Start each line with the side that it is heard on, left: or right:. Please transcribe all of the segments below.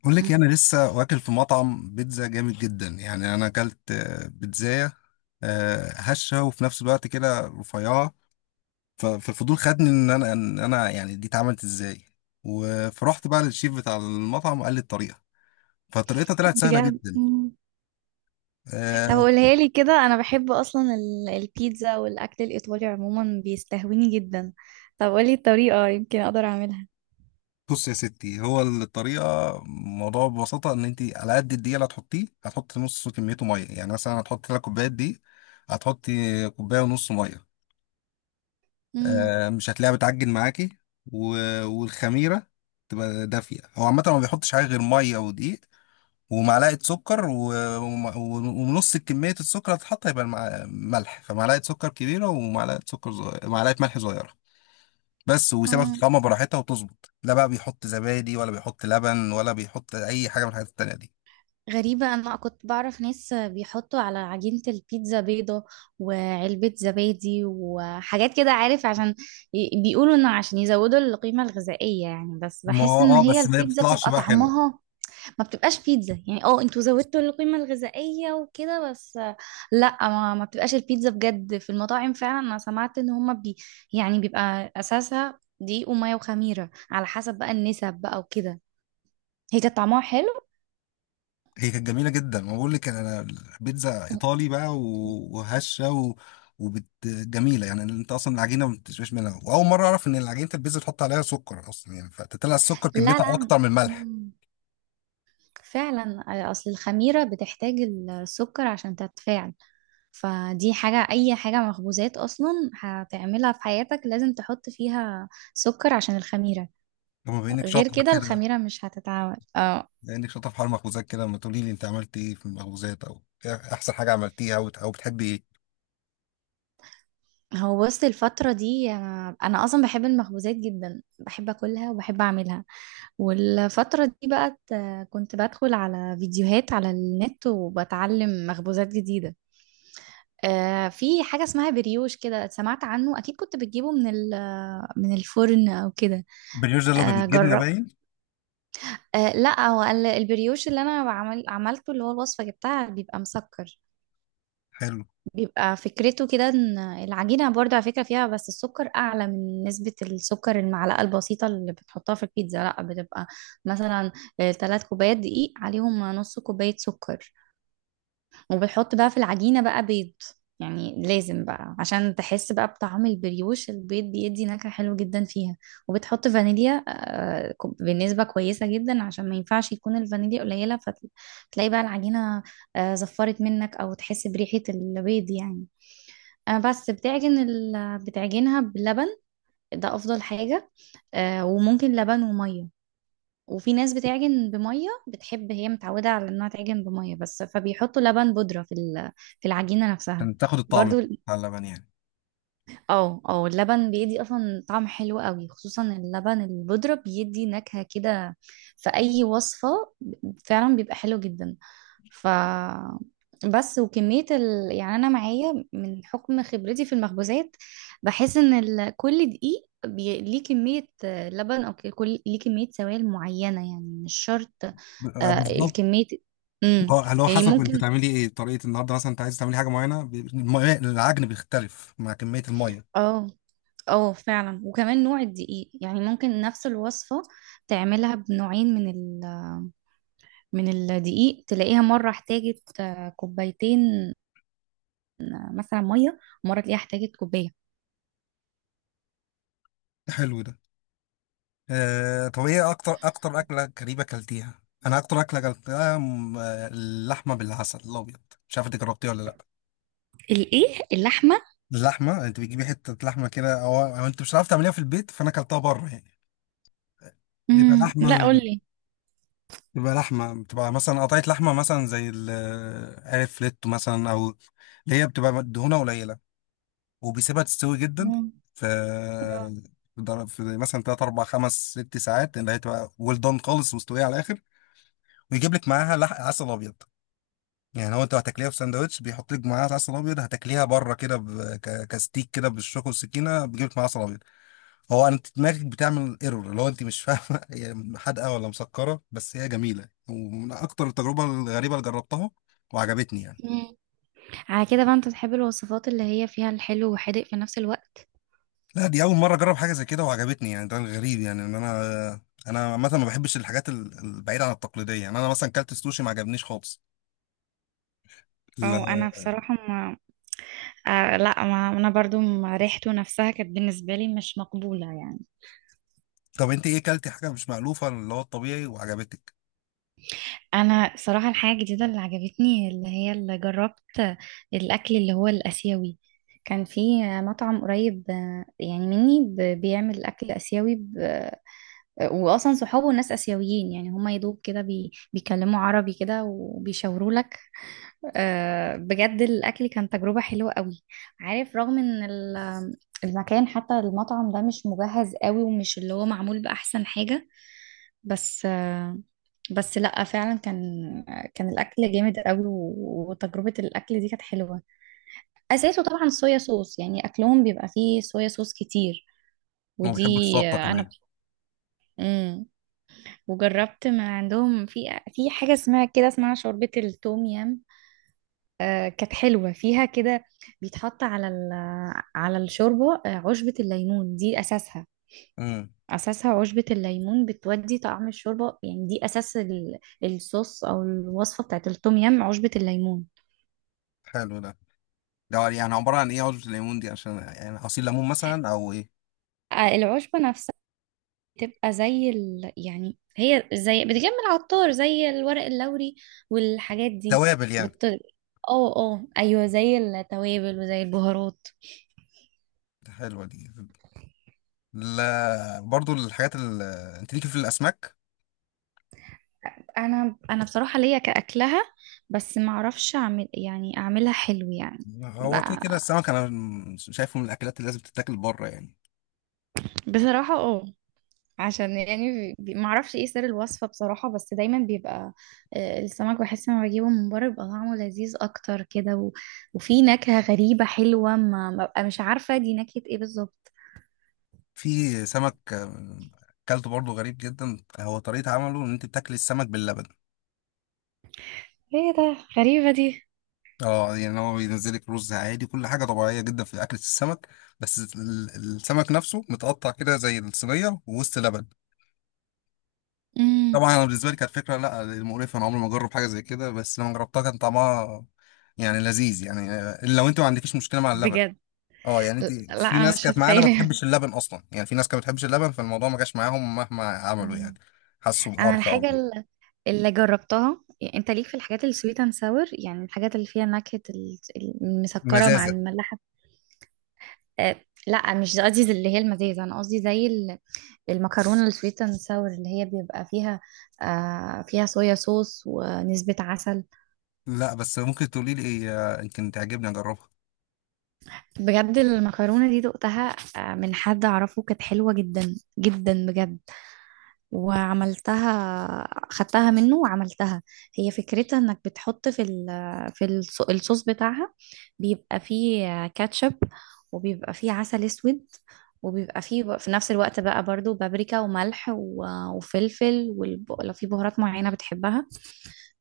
left: بقول لك إيه، انا لسه واكل في مطعم بيتزا جامد جدا. انا اكلت بيتزايه هشه وفي نفس الوقت كده رفيعه. ف- فالفضول خدني ان انا ان انا دي اتعملت ازاي. و- فرحت بقى للشيف بتاع المطعم وقال لي الطريقه فطريقتها طلعت سهله
right: بجد.
left: جدا
right: مم. طب
left: آه،
right: قولها لي كده، انا بحب اصلا البيتزا، والاكل الايطالي عموما بيستهويني جدا. طب قولي الطريقه يمكن اقدر اعملها.
left: بص يا ستي، هو الطريقه الموضوع ببساطه ان انت على قد الدقيق اللي هتحطيه هتحطي نص كميته ميه. مثلا هتحطي ثلاث كوبايات دي، هتحطي كوبايه ونص ميه.
right: امم
left: مش هتلاقيها بتعجن معاكي، و... والخميرة تبقى دافية. هو عامة ما بيحطش حاجة غير مية ودقيق ومعلقة سكر، و... وم- ونص كمية السكر هتتحط هيبقى المع... ملح فمعلقة سكر كبيرة ومعلقة سكر صغيرة، معلقة ملح صغيرة بس، ويسيبها
right: امم
left: تتقمى براحتها وتظبط. لا بقى بيحط زبادي ولا بيحط لبن ولا بيحط أي حاجة من الحاجات التانية دي.
right: غريبة، أنا كنت بعرف ناس بيحطوا على عجينة البيتزا بيضة وعلبة زبادي وحاجات كده، عارف، عشان بيقولوا إنه عشان يزودوا القيمة الغذائية يعني، بس
left: ما
right: بحس
left: هو
right: إن
left: اه،
right: هي
left: بس ما
right: البيتزا
left: بتطلعش
right: بيبقى
left: بقى حلوة.
right: طعمها ما بتبقاش بيتزا يعني. اه انتوا زودتوا القيمة الغذائية وكده، بس لا. ما بتبقاش البيتزا بجد. في المطاعم فعلا انا سمعت ان هما يعني بيبقى اساسها دقيق ومية وخميرة، على حسب بقى النسب بقى وكده. هي كانت طعمها حلو.
left: هي كانت جميله جدا، ما بقول لك انا، بيتزا ايطالي بقى، و- وهشه وبت جميله. انت اصلا العجينه ما بتشبهش منها، واول مره اعرف ان العجينه البيتزا تحط عليها سكر اصلا. فتطلع السكر
right: لا
left: كميتها
right: لا.
left: اكتر من الملح.
right: مم. فعلا اصل الخميرة بتحتاج السكر عشان تتفاعل. فدي حاجة، أي حاجة مخبوزات أصلا هتعملها في حياتك لازم تحط فيها سكر عشان الخميرة،
left: لما بينك
right: غير
left: شاطر
right: كده
left: كده،
right: الخميرة مش هتتعمل، اه.
left: بينك شاطر في حوار المخبوزات كده، ما تقولي لي انت عملت ايه في المخبوزات، او إيه احسن حاجه عملتيها، او بتحبي ايه؟
right: هو بص، الفترة دي أنا أصلا بحب المخبوزات جدا، بحب أكلها وبحب أعملها. والفترة دي بقى كنت بدخل على فيديوهات على النت وبتعلم مخبوزات جديدة. آه، في حاجة اسمها بريوش كده، سمعت عنه أكيد. كنت بتجيبه من من الفرن أو كده.
left: البريوش ده اللي هو
right: آه
left: بالجبنه
right: جرب.
left: باين؟
right: آه لا، هو البريوش اللي أنا عملته، اللي هو الوصفة جبتها، بيبقى مسكر.
left: حلو.
right: بيبقى فكرته كده، ان العجينة برضه على فكرة فيها بس السكر اعلى من نسبة السكر، المعلقة البسيطة اللي بتحطها في البيتزا لا بتبقى مثلا ثلاث كوبايات دقيق عليهم نص كوباية سكر. وبتحط بقى في العجينة بقى بيض، يعني لازم بقى عشان تحس بقى بطعم البريوش، البيض بيدي نكهة حلوة جدا فيها. وبتحط فانيليا بنسبة كويسة جدا، عشان ما ينفعش يكون الفانيليا قليلة فتلاقي بقى العجينة زفرت منك او تحس بريحة البيض يعني. أنا بس بتعجن بتعجنها بلبن، ده أفضل حاجة. آه، وممكن لبن ومية. وفي ناس بتعجن بمية، بتحب هي متعودة على إنها تعجن بمية بس، فبيحطوا لبن بودرة في في العجينة نفسها.
left: عشان تاخد الطعم
right: برضو
left: بتاع اللبن يعني؟
right: اه اه اللبن بيدي أصلا طعم حلو قوي، خصوصا اللبن البودرة بيدي نكهة كده في أي وصفة، فعلا بيبقى حلو جدا. ف بس وكمية يعني أنا معايا من حكم خبرتي في المخبوزات، بحس إن كل دقيق ليه كمية لبن، أو كل ليه كمية سوائل معينة يعني، مش شرط. آه.
left: بالظبط.
right: الكمية. امم
left: اه، اللي هو
right: يعني
left: حسب انت
right: ممكن.
left: تعملي ايه طريقه النهارده، مثلا انت عايز تعملي حاجه معينه، العجن بيختلف مع كميه الميه.
right: اه. اه فعلا، وكمان نوع الدقيق يعني ممكن نفس الوصفة تعملها بنوعين من من الدقيق، تلاقيها مرة احتاجت كوبايتين مثلا مية، ومرة تلاقيها احتاجت كوباية.
left: حلو ده. آه، طب ايه اكتر اكله غريبه اكلتيها؟ انا اكتر اكله اكلتها اللحمه بالعسل الابيض، مش عارف انت جربتيها ولا لا.
right: الايه؟ اللحمة؟
left: اللحمه، انت بتجيبي حته لحمه كده، او انت مش عارف تعمليها في البيت، فانا اكلتها بره يعني. بيبقى
right: لا،
left: لحمة
right: قولي.
left: بيبقى لحمة، بتبقى مثلا قطعة لحمة، مثلا زي عارف، فليتو مثلا، أو اللي هي بتبقى دهونها قليلة، وبيسيبها تستوي جدا
right: مم.
left: ف في مثلا 3 4 5 6 ساعات، اللي هي تبقى ويل دون خالص، مستويه على الاخر، ويجيب لك معاها لحق عسل ابيض. يعني هو، انت هتاكليها في ساندوتش بيحط لك معاها عسل ابيض، هتاكليها بره كده كستيك كده بالشوكه والسكينه بيجيب لك معاها عسل ابيض. هو انت دماغك بتعمل ايرور اللي هو انت مش فاهمه هي حادقه ولا مسكره، بس هي جميله ومن اكتر التجربه الغريبه اللي جربتها وعجبتني يعني.
right: مم. على كده بقى انت بتحب الوصفات اللي هي فيها الحلو وحادق في نفس الوقت؟
left: لا، دي اول مره اجرب حاجه زي كده وعجبتني يعني. ده غريب يعني، ان انا انا عامه ما بحبش الحاجات البعيده عن التقليديه. يعني انا مثلا كلت السوشي ما عجبنيش خالص،
right: او
left: لا.
right: انا بصراحه ما. آه لا، ما انا برضو ما ريحته نفسها كانت بالنسبه لي مش مقبوله يعني.
left: طب انت ايه كلتي حاجه مش مألوفه اللي هو الطبيعي وعجبتك؟
right: انا صراحه الحاجه الجديده اللي عجبتني اللي هي اللي جربت، الاكل اللي هو الاسيوي. كان في مطعم قريب يعني مني، بيعمل اكل اسيوي واصلا صحابه ناس اسيويين يعني، هما يدوب كده بيكلموا عربي كده وبيشاوروا. بجد الأكل كان تجربة حلوة قوي. عارف رغم إن المكان، حتى المطعم ده مش مجهز قوي ومش اللي هو معمول بأحسن حاجة، بس بس لأ فعلا كان الأكل جامد قوي، وتجربة الأكل دي كانت حلوة. أساسه طبعا صويا صوص، يعني أكلهم بيبقى فيه صويا صوص كتير
left: هو
right: ودي
left: بيحب السلطه
right: أنا.
left: كمان.
right: مم. وجربت من عندهم في حاجة اسمها كده، اسمها شوربة التوم يام، كانت حلوة فيها كده. بيتحط على على الشوربة عشبة الليمون دي أساسها.
left: امم.
right: أساسها عشبة الليمون بتودي طعم الشوربة، يعني دي أساس الصوص أو الوصفة بتاعت التوم يام، عشبة الليمون.
left: حلو ده. ده يعني عبارة عن ايه؟ عصرة الليمون دي؟ عشان يعني عصير ليمون مثلا او ايه؟
right: العشبة نفسها بتبقى زي يعني هي زي بتجمع العطار، زي الورق اللوري والحاجات دي
left: توابل يعني.
right: بت... اه اه ايوه، زي التوابل وزي البهارات.
left: حلوه دي. لا برضو انت ليكي في الاسماك.
right: انا بصراحه ليا كاكلها، بس ما اعرفش اعمل يعني اعملها حلو يعني. ب-
left: هو كده كده السمك انا شايفه من الاكلات اللي لازم تتاكل بره يعني.
right: بصراحه اه، عشان يعني ما اعرفش ايه سر الوصفه بصراحه، بس دايما بيبقى السمك بحس لما بجيبه من بره بيبقى طعمه لذيذ اكتر كده، وفي نكهه غريبه حلوه ما ببقى مش عارفه دي نكهه ايه بالظبط.
left: في سمك اكلته برضه غريب جدا، هو طريقة عمله ان انت بتاكل السمك باللبن.
right: ايه ده، غريبه دي.
left: اه، يعني هو بينزلك رز عادي، كل حاجة طبيعية جدا في اكلة السمك، بس السمك نفسه متقطع كده زي الصينية ووسط لبن.
right: امم
left: طبعا انا بالنسبة لي كانت فكرة لا، مقرفة، انا عمري ما اجرب حاجة زي كده، بس لما جربتها كان طعمها يعني لذيذ يعني. لو انت ما عندكيش مشكلة مع اللبن.
right: بجد.
left: اه، يعني انت،
right: لا
left: في
right: انا
left: ناس
right: مش
left: كانت معانا ما
right: متخيله.
left: بتحبش اللبن اصلا، يعني في ناس كانت ما بتحبش اللبن فالموضوع ما جاش معاهم مهما عملوا. يعني حسوا
right: انا
left: بقرفة او
right: الحاجه اللي جربتها يعني، انت ليك في الحاجات السويت اند ساور، يعني الحاجات اللي فيها نكهه المسكره مع
left: مزازة.
right: المملحه. أه، لا مش قصدي زي اللي هي المزازه، انا قصدي زي المكرونه السويت اند ساور اللي هي بيبقى فيها، فيها صويا صوص ونسبه عسل.
left: لا بس ممكن تقولي لي ايه، يمكن تعجبني اجربها.
right: بجد المكرونه دي دقتها، آه، من حد اعرفه كانت حلوه جدا جدا بجد، وعملتها خدتها منه وعملتها. هي فكرتها انك بتحط في الصوص بتاعها، بيبقى فيه كاتشب، وبيبقى فيه عسل اسود، وبيبقى فيه في نفس الوقت بقى برضو بابريكا وملح وفلفل، ولو في بهارات معينة بتحبها.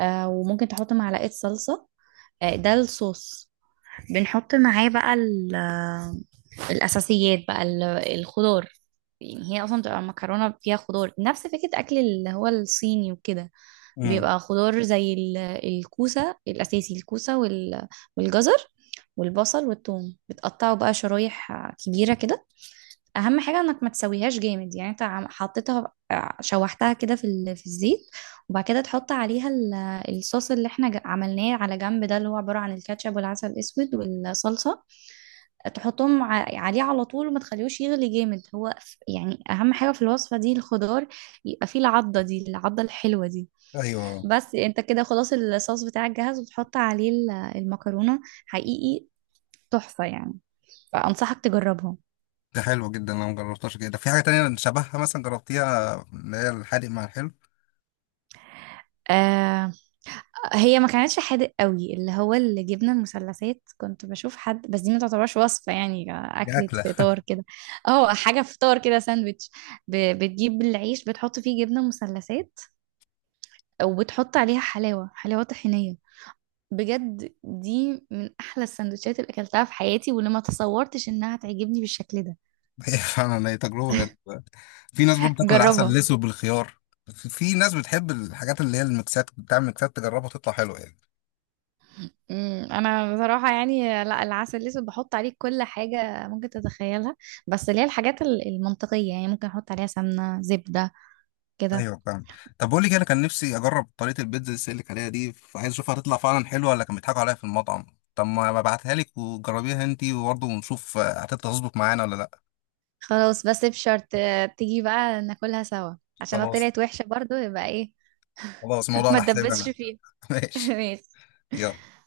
right: وممكن تحط معلقة صلصة. ده الصوص. بنحط معاه بقى الأساسيات بقى الخضار. يعني هي اصلا بتبقى مكرونه فيها خضار، نفس فكره اكل اللي هو الصيني وكده.
left: امم.
right: بيبقى خضار زي الكوسه الاساسي، الكوسه والجزر والبصل والثوم بتقطعه بقى شرايح كبيره كده. اهم حاجه انك ما تسويهاش جامد. يعني انت حطيتها شوحتها كده في في الزيت، وبعد كده تحط عليها الصوص اللي احنا عملناه على جنب ده، اللي هو عباره عن الكاتشب والعسل الاسود والصلصه، تحطهم عليه على طول وما تخليهوش يغلي جامد، هو يعني اهم حاجة في الوصفة دي الخضار، يبقى فيه العضة دي، العضة الحلوة دي.
left: ايوه.
right: بس انت كده خلاص الصوص بتاعك جاهز، وتحط عليه المكرونة. حقيقي تحفة يعني. فأنصحك تجربها.
left: ده حلو جدا، انا ما جربتهاش. كده في حاجه تانية شبهها مثلا جربتيها، اللي هي الحادق مع الحلو؟
right: آه، هي ما كانتش حادق قوي، اللي هو الجبنة المثلثات كنت بشوف حد، بس دي ما تعتبرش وصفة، يعني
left: دي
right: أكلة
left: اكله.
right: فطار كده. اه، حاجة فطار كده، ساندويتش. بتجيب العيش بتحط فيه جبنة مثلثات، وبتحط عليها حلاوة طحينية. بجد دي من أحلى السندوتشات اللي أكلتها في حياتي، واللي ما تصورتش إنها تعجبني بالشكل ده.
left: هي فعلا، هي تجربه غريبه. في ناس برضه بتاكل العسل
right: جربها.
left: الاسود بالخيار. في في ناس بتحب الحاجات اللي هي الميكسات، بتعمل ميكسات تجربها تطلع حلوه يعني.
right: انا بصراحه يعني لا، العسل الاسود بحط عليه كل حاجه ممكن تتخيلها، بس اللي هي الحاجات المنطقيه، يعني ممكن احط عليها سمنه، زبده كده.
left: ايوه فاهم. طب بقول لك إيه، انا كان نفسي اجرب طريقه البيتزا اللي لك عليها دي، فعايز اشوفها هتطلع فعلا حلوه ولا كانوا بيضحكوا عليها في المطعم. طب ما ببعتها لك وجربيها انتي وبرضه ونشوف هتطلع تظبط معانا ولا لا.
right: خلاص، بس بشرط تيجي بقى ناكلها سوا، عشان لو
left: خلاص.
right: طلعت وحشه برضو يبقى ايه.
left: خلاص، الموضوع
right: ما
left: على حسابي
right: تدبسش
left: انا.
right: فيها.
left: ماشي.
right: ماشي.
left: يلا.